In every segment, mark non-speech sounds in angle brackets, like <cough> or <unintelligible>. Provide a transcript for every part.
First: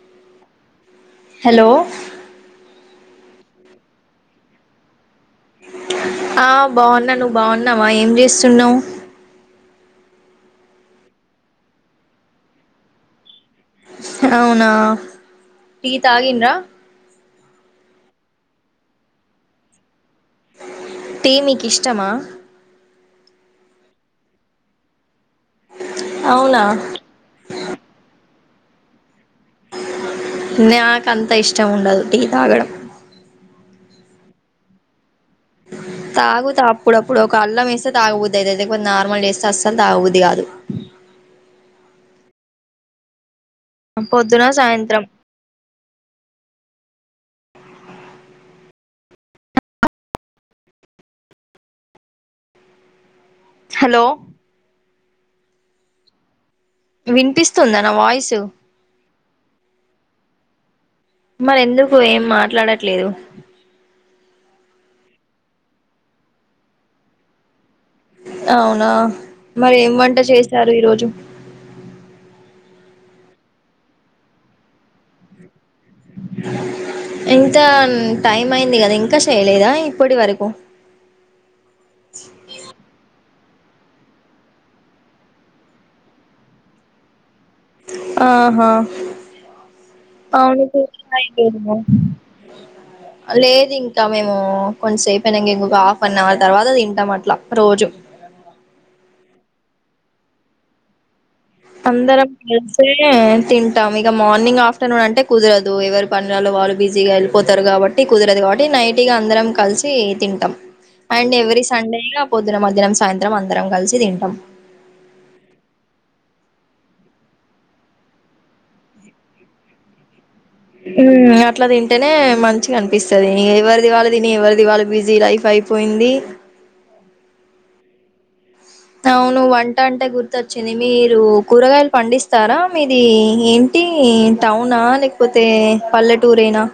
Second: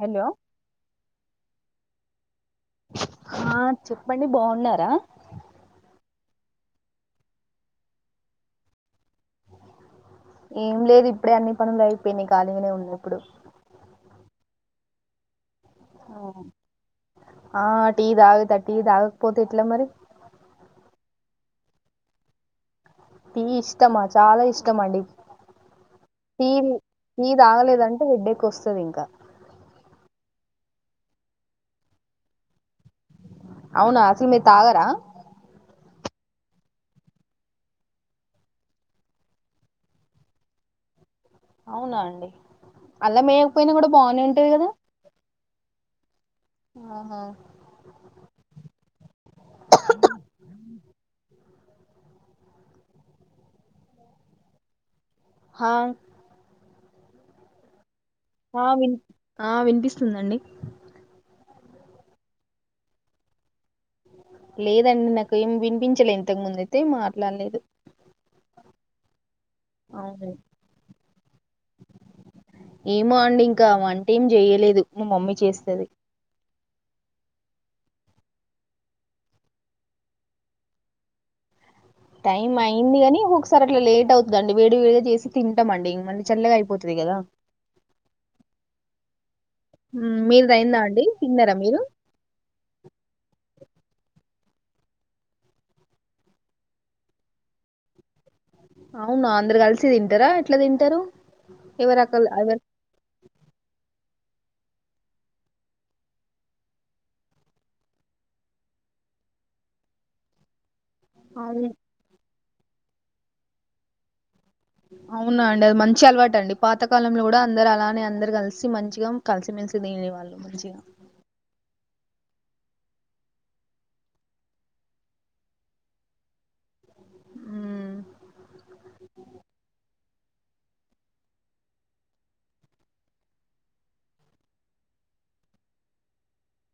Hello hello ఆ చెప్పండి బావున్నారా ఆ బావున్నా నువ్వు బావున్నావా ఏం చేస్తున్నవ్ ఏం లేదు ఇప్పుడే అన్ని పనులు అయిపోయినాయి ఖాళీగానే ఉన్నా ఇప్పుడు అవునా టీ తాగిండ్రా ఆ టీ తాగుతా టీ తాగకపోతే ఎట్లా మరి మీక్ ఇష్టమా టీ ఇష్టమా చాలా ఇష్టమండి అవునా టీం ని తాగలేదంటే హెడ్డె కోస్తుది ఇంకా న్యాకు అంత ఇష్టం ఉండదు టీ తాగడం అవునా అసలు మీరు తాగరా తాగుతా అప్పుడప్పుడు ఒక అల్లం వేస్తే తాగబుద్దైతది లేకపోతే నార్మల్ డేస్తే అస్సలు తాగబుద్ది కాదు అవునా అండి అలా మే పొద్దున సాయంత్రం ఆహా <unintelligible> హలో హ వినిపిస్తుంద నా వాయిస్ ఆ విన్ ఆ వినిపిస్తుందండి మరి ఎందుకు ఏం మాట్లాడట్లేదు లేదండి నాకు ఏం వినిపించలే ఇంతకు ముందు అయితే మాట్లాడలేదు అవునా మరి ఏం వంట అవును చేశారు ఈరోజు ఏమో అండి ఇంకా వంటెం చేయలేదు మా మమ్మీ చేస్తది ఇంత టైం అయింది కదా ఇంకా చేయలేదా ఇప్పటి వరకు టైమ్ అయిందికానీ ఒకసారి అట్లా లేట్ అవుతుందండి వేడి వేడి చేసి తింటామ అండి ఇంగ మళ్ళీ చల్లగా అయిపోతది కదా ఆహా హ్మ్. మీది అవును అయిందా అండి తిన్నారా చ మీరు లేదు ఇంకా కొంచెం సేపుయినాం ఇంకొక హాఫ్ అన్ అవర్ తర్వాత అది తింటాం అట్లా రోజు అవునా అందరు కలిసి తింటారా ఎట్లా తింటారు ఎవరు అకల్ అందరం ఎవరు కలిసే తింటాము ఇక మార్నింగ్ ఆఫ్టర్నూన్ అంటే కుదరదు ఎవరి పనులలో వాళ్ళు బిజీగా వెళ్ళిపోతారు కాబట్టి కుదరదు కాబట్టి నైటిగా అందరం కలిసి తింటాం అండ్ ఎవ్రీ అవును సండే పొద్దున్న మధ్యాం సాయంత్రం అందరం కలిసి తింటాం అవునా అండి అది మంచి అలవాట అండి పాతకాలంలో కూడా అందరు అలానే అందరు కలిసి మంచిగా కలిసిమెలిసి తేనే వాళ్ళు అట్లాతి అంటేనే మంచిగా అనిపిస్తుంది ఎవరిదివాలు తిని ఎవరిదివాల బిజీ లైఫ్ అయిపోయింది మ్మ్ వచ్చింది మీరు కూరగాయలు పండిస్తారా మీది ఏంటి టౌనా లేకపోతే పల్లెటూరేనా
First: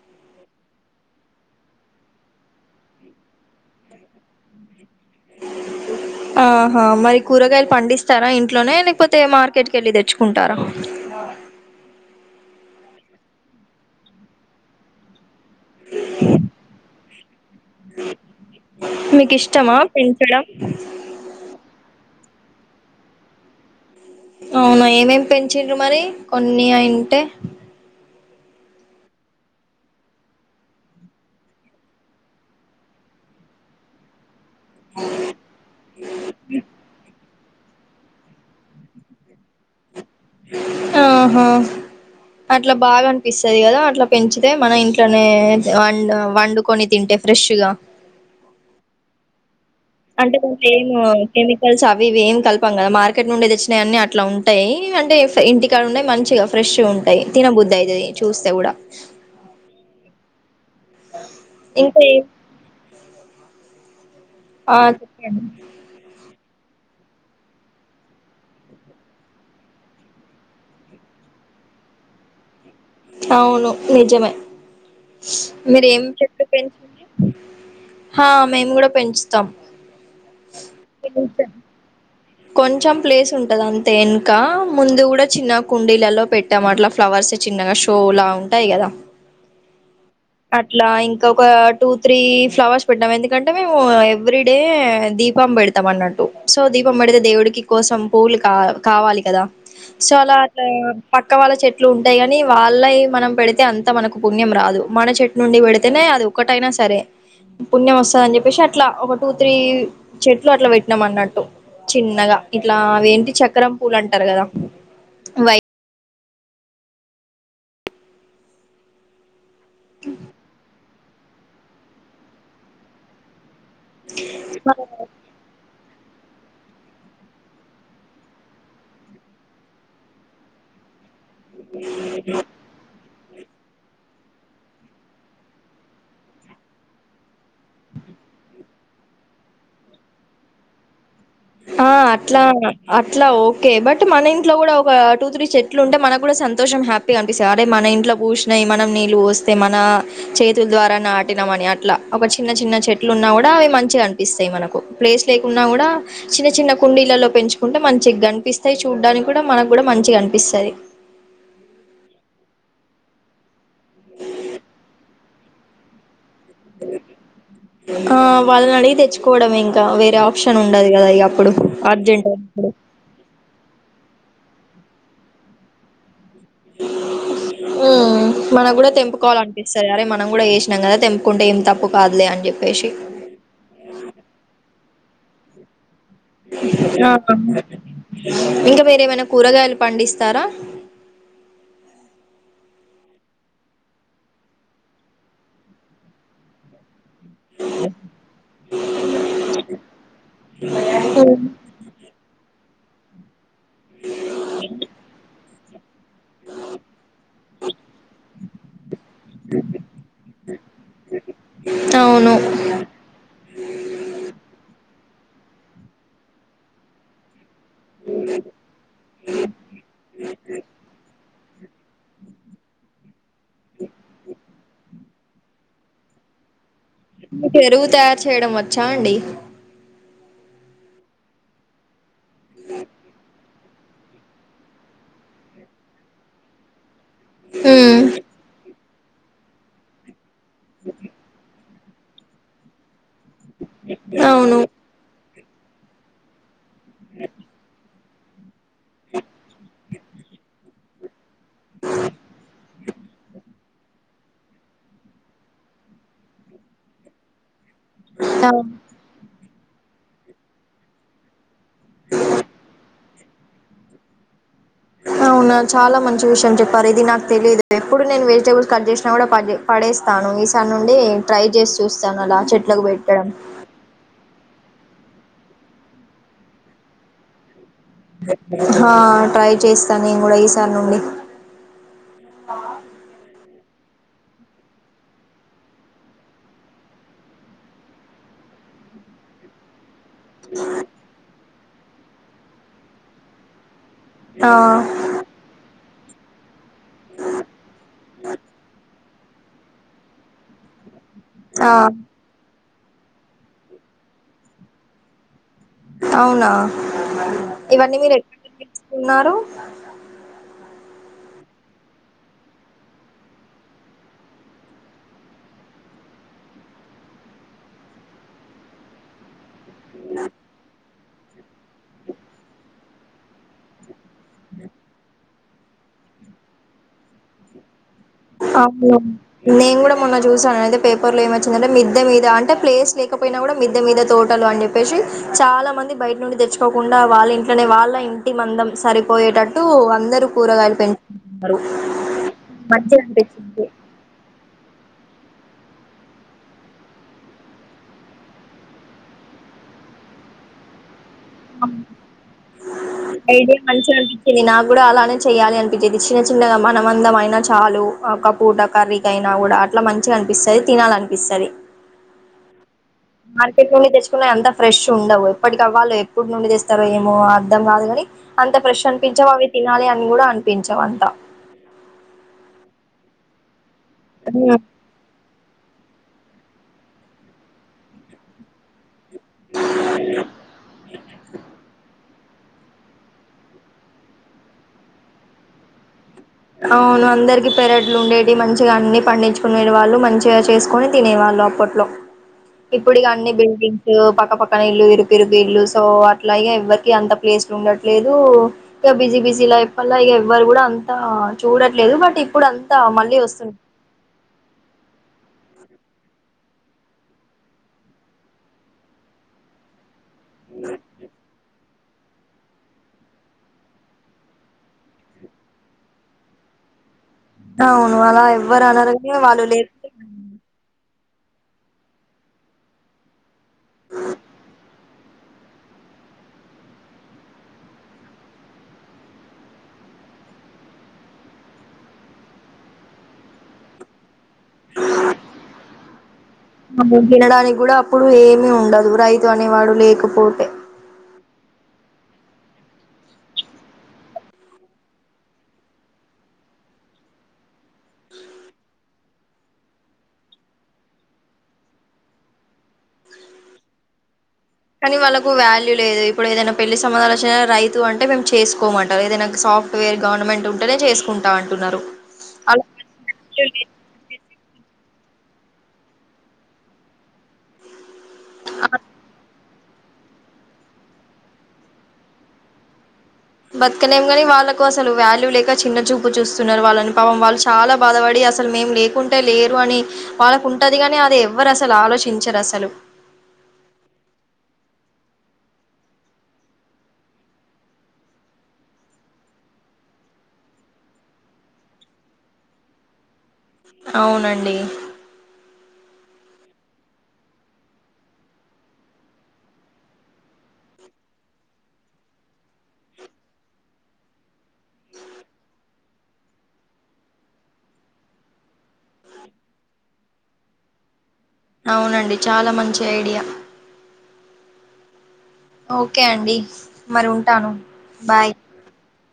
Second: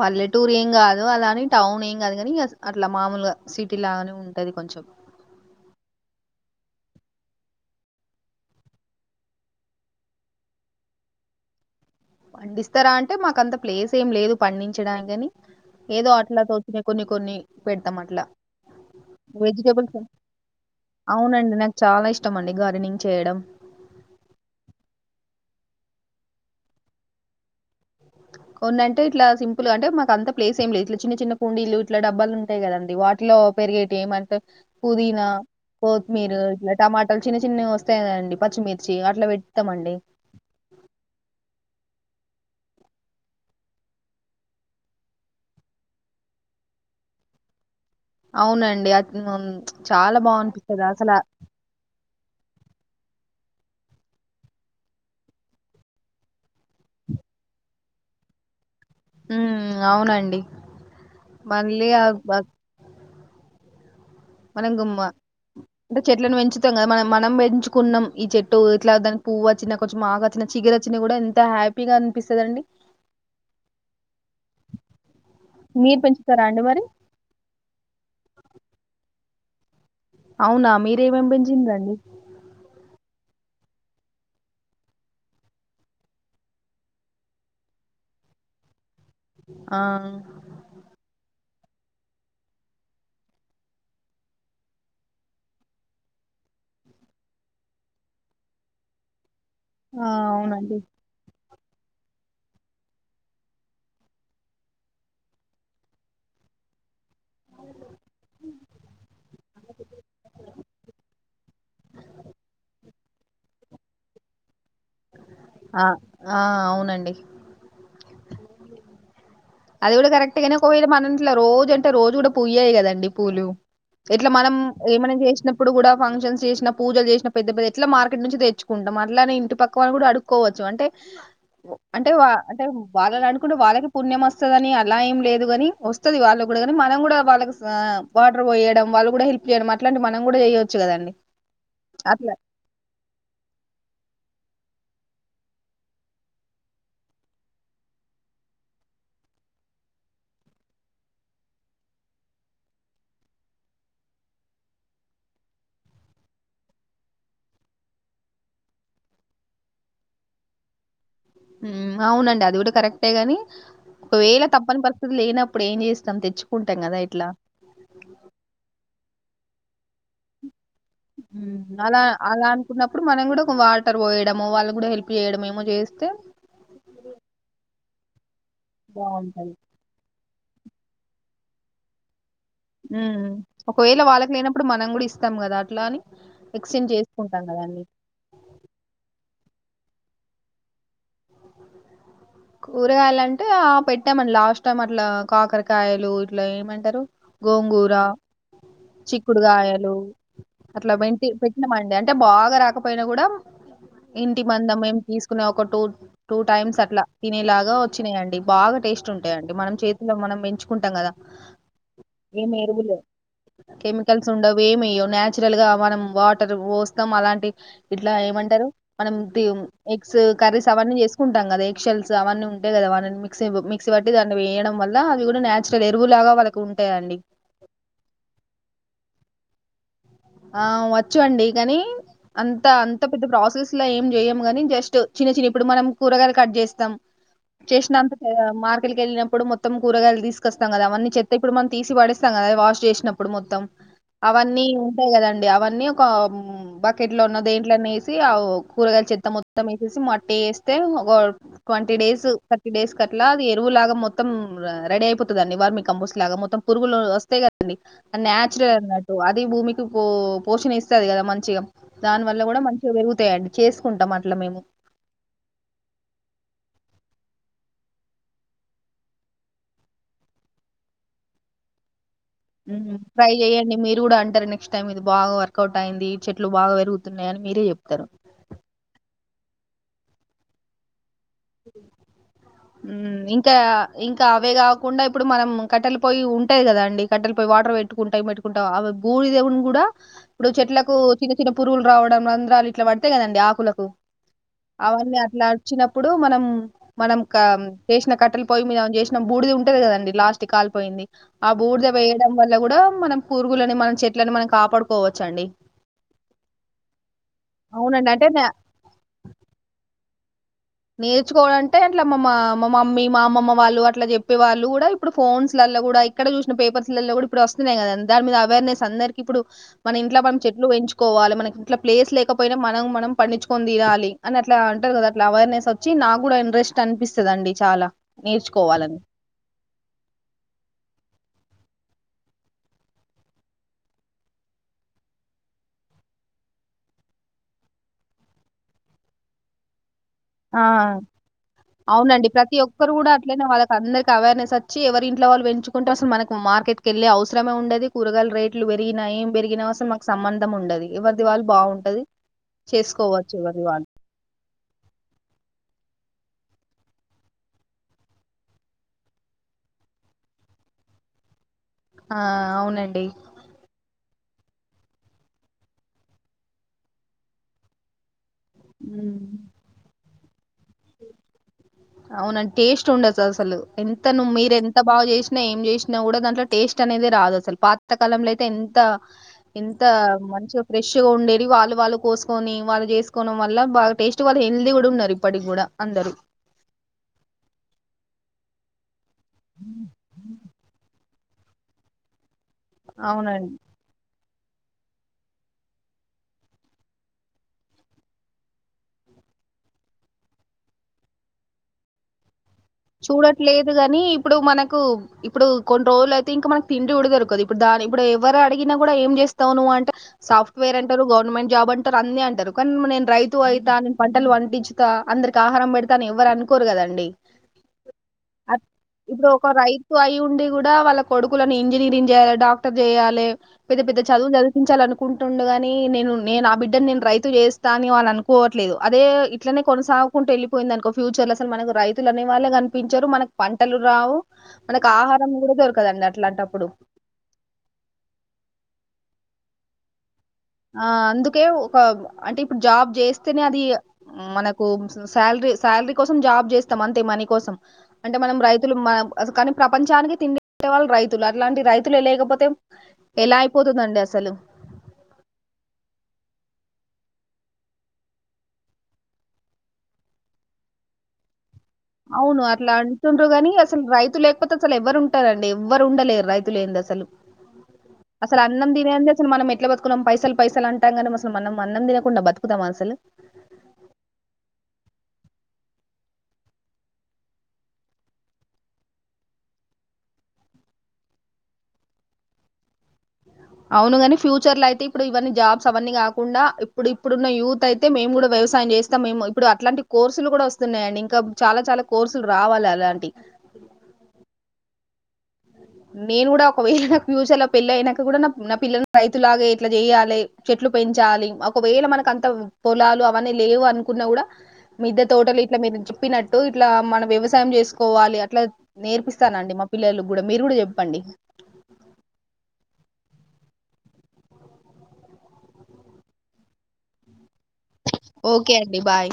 పల్లెటూరు ఏం కాదు అలాని టౌన్ ఏం కాదు కాని అట్లా మామూలుగా సిటీ లాగానే ఉంటది కొంచెం ఆహా మరి కూరగాయలు పండిస్తారా ఇంట్లోనే లేకపోతే మార్కెట్కి వెళ్ళి తెచ్చుకుంటారా పండిస్తారా అంటే మాక అంత ప్లేస్ ఏం లేదు పండించడానికని ఏదో అట్లా తోచ్చినయి కొన్ని కొన్ని పెడతాం అట్లా మీకు ఇష్టమా వెజిటబుల్స్ పెంచడం అవునండి నాకు చాలా ఇష్టం ఇష్టంమండి గార్డెనింగ్ చేయడం అవునా ఏమ్ ఏమ్ పెంచిండ్రు మరి కొన్ని అంటే కొన్ని అంటే ఇట్లా సింపుల్గా అంటే మాకు అంత ప్లేస్ ఏం లేదు ఇట్లా చిన్న చిన్న కుండీలు ఇట్లా డబ్బాలు ఉంటాయి కదండి వాటిలో పెరిగేటివి ఏమంటే పుదీనా కోతిమీరు ఇట్లా టమాట చిన్న చిన్నవి వస్తాయి కదా అండీ పచ్చిమిర్చి అట్లా పెడతామండి ఆహా అట్లా బాగా అనిపిస్తది కదా అట్లా పెంచితే మన ఇంట్లోనే అండ్ వండుకొని తింటే ఫ్రెష్గా అవునండి <unintelligible> బా అంటే దాంట్లో అనిపిస్తది ఏం అసల కెమికల్స్ అవి ఇవి ఏం కలపం కదా మార్కెట్ నుండే తే చ్చినయి అన్ని అట్లా ఉంటాయి అంటే ఇంటికాడ ఉన్నాయి మంచిగా ఫ్రెష్ గా ఉంటాయి తినబుద్ధి అయితది చూస్తే కూడా ఉమ్ అవునండి మళ్లీ ఇంకా అగ్ ఏం బగ్ మనం ఆ గుమ్మ చెప్పండి <inaudible> చెట్లును పెంచు మొత్తంగా మనం మనం పెంచుకున్నాం ఈ చెట్టు ఇట్లా దానికి పువ్వు వచ్చిన కొంచెం ఆకు వచ్చినా చిగురు వచ్చినా కూడా ఎంత హ్యాపీగా అనిపిస్తదండి అవును నిజమే మీరు పెంచుతారా అండి మరి హా మేము కూడా పెంచు తం అవునా మీరు ఏమ్ ఏమ్ పెంచ్చిర్రు అండీ కొంచెం ప్లేస్ ఉంటది అంతే వెనుక ముందు కూడా చిన్న కుండీలలో పెట్టాము అట్లా ఫ్లవర్స్ చిన్నగా షో లా ఉంటాయి కదా ఆ అట్లా ఇంకా ఒక టూ త్రీ ఫ్లవర్స్ పెట్టాం ఎందుకంటే మేము ఎవ్రీ డే దీపం పెడతాం అన్నట్టు సో దీ దీపం పెడితే దేవుడికి కోసం పువ్వులు కా కావాలి కదా ఆ చాల అంటే అవునండి పక్క వాళ్ళ చెట్ చెట్లు ఉంటాయి కాని వాళ్లాయి మనం పెడితే అంత మనకు పుణ్యం రాదు మన చెట్టు నుండి పెడితేనే అది ఒకటైనా సరే పుణ్యం వస్తదని అని చెప్పేసి అట్లా ఒక టూ త్రీ చెట్లు అట్లా పెట్టినాం అన్నట్టు ఈ చక్రం పూలు అంటారు కదా ఆ ఆ అవునండి అది కూడా కరెక్ట్ గానే ఒక వేల మన ఇంట్ల రోజు అంటే రోజు కూడా పూయ్యాయి కదండి పూలు ఇట్లా మనం వై ఏమన్నా చేసినమ్ ఇప్పుడు కూడా ఫంక్షన్స్ చేసిన పూజలు చేసిన పెద్ద పెద్ద ఎట్లా మార్కెట్ నుంచి తెచ్చుకుంటాం అట్లానే ఇంటి పక్క వాళ్ళు కూడా అడుక్కోవచ్చు అంటే అంటే వా అంటే వాళ్ళని అడుక్కుంటే వాళ్ళకి పుణ్యము వస్ వస్తాదని అలా ఏం లేదు గాని వస్తాది వాళ్ళ కూడా కాని మనం కూడా వాళ్ళకు ఆ వాటర్ పోయడం వాళ్ళు కూడా హెల్ప్ చేయడం అట్లాంటి మనం కూడా చెయవచ్చు కదండి ఆ అట్లా అట్లా ఓకే బట్ మన ఇంటీ ఇంట్లో కూడా ఒక టూ త్రీ చెట్లు ఉంటే మనకు కూడా సంతోషం హ్యాపీగా అనిపిస్తాయి అదే మన ఇంట్లో పూసినాయి మనం నీళ్ళు వస్తే మన చేతుల ద్వారా నాటినం అని అట్లా ఒక చిన్న చిన్న చెట్లు ఉన్నా కూడా అవి మంచిగా కనిపిస్తాయి మనకు ప్లేస్ లేకున్నా కూడా చిన్న చిన్న కుండీలలో పెంచుకుంటే మంచిగా కనిపిస్తాయి చూడ్డానికి కూడా మనకు హ్ అవునండి అది కూడా కరెక్టే గాని ఒకవేళ తప్పని పరిస్థితి లేనప్పుడు ఏం చేస్తాం తెచ్చుకుంటాం కదా ఇట్లా ఆ వాళ్ళ అడిగి తెచ్చుకోవడమే ఇం తా వేరే ఆప్షన్ ఉండదు కదా ఇగ అప్పుడు ఉమ్, అలా అర్జెంట్ అలా అనుకున్నప్పుడు మనం కూడా ఒక వాటర్ పోయడం వాళ్ళు కూడా హెల్ప్ చేయడం ఏమో చేస్తే హ్మ్ మనకు కూడా బాగుంటది తెంపుకోవాలనిపిస్తాది అరే మన మనం కూడా ఏసినం కదా తెంపుకుంటే ఏం తప్పు కాదులే అనీ చే మ్ ఒకవేళ వాళ్ళకి లేనప్పుడు మన మనం కూడా ఇస్తాం కదా అట్లని ఇంకా వేరేదెమైన కూరగాయలు పండిస్తారా కూరగాయలాంటే ఆ పెట్టామండి లాస్ట్ టైం అట్లా కాకరకాయలు ఇట్లా ఏమంటారు. గోంగూర, చిక్కుడుగాయలు అట్లా వెంటి పెట్టినమండి. అంటే బాగా రాకపోయి పైన కూడా ఇంటి మందం మేము తీసుకునే ఒక కటుత్ టూ టైమ్స్ అట్లా తినేలాగా వచ్చినాయండి బాగా టేస్ట్ ఉంటాయండి. మనం చేతిల్లో మనం పెంచుకుంటాం కదా అవును ఏం ఎరువులే కెమికల్స్ ఉండవు ఏం ఏయ్యావ్ న్యాచ్ చురల్ గా మనం వాటర్ పోస్తాం అలాంటి ఇట్లా ఏమంటారు మనం ఎగ్స్ కర్రీస్ అవన్నీ చేసుకు టాం కదా ఎక్షల్స్ అవన్నీ ఉంటాయి కదా వలన్మి మిక్సి మిక్సిబట్టి దాన్ని వేయడం వల్ల అది కూడా నేచురల్ ఎరువులాగా వాళ్లకు మీకు ఎరువు తయారు చేయడం వచ్చా అండి. ఆ వచ్చు అండి కనీ అంత అంత పెద్ద ప్రోసెస్ ఇంట్లా ఏం చేయ్యము కానీ జస్ట్ చిన్న చిన్న ఇప్పుడు మనం కూరగాయాలు కట్ చేస్తాం. ఉమ్ చేసినంతకే మార్క్ ట్ కెళ్ళినప్పుడు మొత్తం కూరగాయలు తీస్ కోస్తాం కదా అవ్వని చెత్త ఇప్పుడు మక్ తీసి పడేస్తాం కదా అవి వాష్ చేసినప్పు అప్పు డు మొత్తం అవును అవన్నీ కదండి అవన్నీ ఒక ఉమ్ బకెట్లో అన్న దేంట్లో అన్న ఏసి సి అవ్ కూరగాయల చెత్త మొత్తం ఏసేసి మట్టి ఏస్తే గాడ్ ట్వంటి డేస్ థర్టీ డేస్ కట్లా అది ఎరువులాగా మొత్త త్తం రెడీ అయిపోతదండి వర్మీ కంపోస్ట్ లాగా మొత్తం పురుగులు వస్థాయి కదా అవు న్యాచురల్ అన్నట్టు అది భూమి పో పోషణ ఇస్తంది కదా మంచిగా దాని వల్ల కూడా మంచిగా పెరుగుతాయండి చేసుకుంటాం అట్లా మేము అవునా చాలా మంచి విషయం చెప్పారు ఇది నాకు తెలిలీదు ఎప్పుడు నేను వెజిటేబుల్స్ కట్ చేసినా కూడా పడే పడేస్తాను ఈసారి నుండి ట్రై చేసి చూస్త ట్రై చెయ్యండి మీరు కూడా అంటారు నే నెక్ట్ టైం ఇది బాగా వర్కౌట్ అయింది చెట్లు బాగా పెరుగుతున్నాయని మీరే చెప్పు హా ట్రై చేస్తాను నేను కూడా ఈసారి నుండి మ్ ఇ ఇంకా ఇంకా అవే కాకుండా ఇప్పుడు మనం కట్టెలు పోయి ఉంటాది కదా అండి కట్టెలు పోయి వాటర్ పెట్టుకుంటాం పెట్టుకుంటాం అవి బూడి దేవుని కూడా ఇప్పు చెట్లాకు చిన్న పురుగులు రావడం రంధ్రాలు ఇట్లా పడితేయి కదండి ఆకులకు ఆ అవన్నీ అట్లా వచ్చినప్పు ఇప్పుడు మనం మనం క చేసిన కట్టెలు పోయి మీద చేసిన బూడిది ఉంటది కదండి లాస్ట్ క కాల్పోయింది ఆ బూడిద వేయడం వల్ల కూడా మనం కూరుగులని మన చెట్లని మనం కాపాడుకోవచ్చ అండి అవునా ఇవన్నీ అవునండి మీరు ఎక్కడి అంటే నుంచి నేర్చుకున్నారు నేర్చుకోవాలంటే అట్లా మా మా మా మమ్మీ మా అమమ్మ వాళ్ళు అట్లా చెప్పే వాళ్ళు కూడా ఇప్పుడు ఫోన్స్లలో కూడా ఇక్కడ చూసిన పేపర్స్లలో కూడా ఇప్పుడు వస్తున్నాయి కద దాని మీద అవేర్నెస్ అందరికి ఇప్పుడు మన ఇంట్లో మనం చెట్లు పెంచు కోవాలి మనకి ఇట్లా ప్లేస్ లేకపోయినా మనం మనం పండించుకని తినాలి అని అలా అంటారు కదా అట్లా అవేర్నెస్ వచ్చి నాకు కూడా ఇంట్రెస్ట్ అనిపిస్తదండి చాలా అవును నేర్చుకోవాలని నేను కూడా మొన్న చూసాను అయితే పేపర్ లో ఏమో వచ్చిందంటే మిద్ద మీద అంటే ప్లేస్ లేకపోయినా కూడా మిద్దె మీద తోటలు అని చెప్పేసి చాలా మంది బయట నుండి తెచ్చుకోకుండా వాళ్ళ ఇంట్లోనే వాళ్ళ ఇంటి మందం సరిపోయేటట్టు అంద ఆ కూరగాలు పెంచుకుంటారు అవునండి ప్రతి ఒక్కరు మంచి కూడా అట్లనే వాళ్ళకి అందరికి అవర్నెస్చ్చ వచ్చి ఎవరింట్లో వాళ్ళు పెంచుకుంటే అస మనకు మార్కెట్కి వెళ్ళే అవసరమే ఉండ కూరగాయ రేలు పెరిన ఏం పెరిగినా అసలు మాకు సంబంధం ఉండదు చేసుకోవచ్చు ఐడియా ఎవరి వాళ్ళు మంచిగా అనిపించింది నాకు కూడా అలా అని చెయాలి అనిపించేది చిన్న చిన్నగా మనవందం అయినా చాలు ఆ క పూట కర్రికయినా కూడా అట్లా మంచిగా అనిపిస్తుంది తినాలి అనిపిస్తుంది ఆ అవునండి మార్కెట్లోనే తెచ్ చున్నాయ్ అంతా ఫ్రెష్ ఉండవు. ఎప్పటికవాలి ఎప్పుడు నుండి తెస్తారు, ఏమో అర్థం కాదు కాని అంత ఫ్రెష్ హ్మ్ అనిపించవ్ అవి తినాలి అని కూడా అనిపించవంట అవునం టేస్ట్ ఉండచ్చ అస్ అసలు ఎంత నువ్ మీరెంత బాగా చేస్ నేం జేసినా కూడా దాంట్లో టేస్ట్ అనేది రాదు, అసలు పాతకాలంలో అయితే ఎంత ఎంత మంచిగా ఫ్రెష్గా ఉండేది, వాళ్ళు వాళ్ళు కోసం పోనీ వాళ్ళు జేస్కోను వల్ల బాగా టేస్ట్ వాళ్ళు హెల్దీ కూడా ఉన్నారు. ఇప్పటికి కూడా అందరు. అవును అందరికి పెరడ్లు ఉండేవి మంచిగా అన్ని పండించుకునే వాళ్ళు మంచిగా చేస్కొని తినేవాళ్ళు లోలపట్లో ఇప్పుడిక అన్ని అవునండి. బిల్డింగ్స్ పక్కపక్క పక్కన ఇల్లు ఇరుకిర్రుగా ఇల్లు సో అట్లాగే ఎవ్వరికి అంత ప్లేస్లు ఉండట్లేదు ఇక బిజీ బిజీ లైఫల్లా ఇగా ఎవ్వరు కూడా అంత చూడట్లేదు బట్ ఇప్పుడు అంన్ చూడట్లేదు గాని ఇప్పుడు మనకు ఇప్పుడు కొన్రోల్ య్ థింక్ మనకి తిండి కూడా దొరకదు. ఇప్పుడు దాని ఇప్పుడు ఎవరు అడిగినా కూడా ఏం చేస్తావువ్ నువ్వు అంట్ సాఫ్ట్వేర్ అంటారు, గవర్నమెంట్, జాబ్ అంటారు అన్నీ అంటారు కానీ నేను రైతు అవుతా నేను పంటలు వంటించుతా అందరికి ఆహారం పెడతా అని ఎవ్వరు అనుకోరు కదండి అవును అలా అట్ ఎవ్వరు అనరూ ఇప్పుడు వాళ్ళు ఒక లేక రైతు అయి ఉండి కూడా వాళ్ళ కొడుకులను ఇంజనీరింగ్ చేయాలి డాక్టర్ చేయాలి పెద్ద పెద్ద చదువు చదిపించాలి అనుకుంటుండడుగాని నేను నేను ఆ బిడ్డని నేను రైతు చేస్తా అ వాళని అనుకోవట్లేదు అదే ఇట్లనే కొనసాగుకుంటూ వెళ్ళిపోయింది అనుకో ఫ్యూచర్ లో అసలు మనకు రైతులునే వళ కనిపించరు మనకు పంటలు రావు మనకు ఆహారం కూడా దొరకదండి అట్లాంటప్పుడు అ తినడానికి కూడా అప్పుడు ఏమి ఉండదు రైతు తు అనేవాడు లేకపోతె కే ఒక అంటే ఇప్పుడు జాబ్ చేస్తేనే అది మనకు శాలరీ శాలరీ కోసం జాబ్ చేస్తాం అంతే మనీ కోసం అంటే మనం రైతులు మన కానీ ప్రపంచానికి తిండే వాళ్ళ రైతులు అట్లాంటి రైతులు లేకపోతే ఎలా అయిపోతుందండి అసలు కానీ వాళ్ళకు వాల్యూ లేదు ఇప్పుడు ఏదైనా పెళ్లి సంబంధాలు వచ్చిన రైతు అంటే మేము చేసుకోమంట ఏదైనా సాఫ్ట్వేర్ గవర్నమెంట్ ఉంటేనే చేసుకుంటాం అంట అవును అట్లా అంటుండ్రగాని అసలు రైతులు ఎ లేకపోత అసలు ఎవ్వరుంటారండి ఎవ్వరు ఉండలేరు రైతులు ఏంది అసలు అసలు అన్నం తినేది అసలు మనం ఇట్లా బతుకున్నాం పైసలు పైసలు అంటాం కానీ అసలు మనం అన్నం తినకుండా బతుకుతాం అసలు బతకనేం కాని వాళ్ళకు అసలు వాల్యూ లేక చిన్న చూపు చూస్తున్నారు వాళ్ళని పాపం వాళ్ళు చాలా బాధపడి అసలు మేం లేకుంటే లేరు అని వాళ్ళకు ఉంటది కాని అది ఎవ్వరు అసలు ఆలోచించరు అసలు అవును ని ఫ్యూచర్ లో అయితే ఇప్పుడు ఇవన్నీ జాబ్స్ అవన్నీ కాకుండా ఇప్పుడు ఇప్పుడున్న యూత్ అయితే మేము కూడా వ్యవసాయం చేస్తాం మేము ఇప్పుడు అట్లాంటి కోర్సులు కూడా వస్తున్నాయండి ఇంకా చాలా చాలా కోర్సులు రావాలి అలాంటి అవునండి నేను కూడా ఒకవేళ నా ఫ్యూచర్ లో పెళ్ళ అయినాక కూడా నా పిల్లలను రైతులాగే ఇట్లా చెయాలి చెట్లు పెంచాలి ఒకవేళ మనకు అంత పొలాలు అవన్నీ లేవు అనుకున్న కూడా మద్ద తోటలు ఇట్లా మీరు చెప్పినట్టు ఇట్లా మనం వ్యవసాయం చేసుకోవాలి అట్లా నేర్పిస్తానండి మా పిల్లలు కూడా మీరు గూడ చెప్పండి అవునండి చాలా మంచి ఐడియా ఓకే అండి మరి ఉ ఓకే అండి బాయ్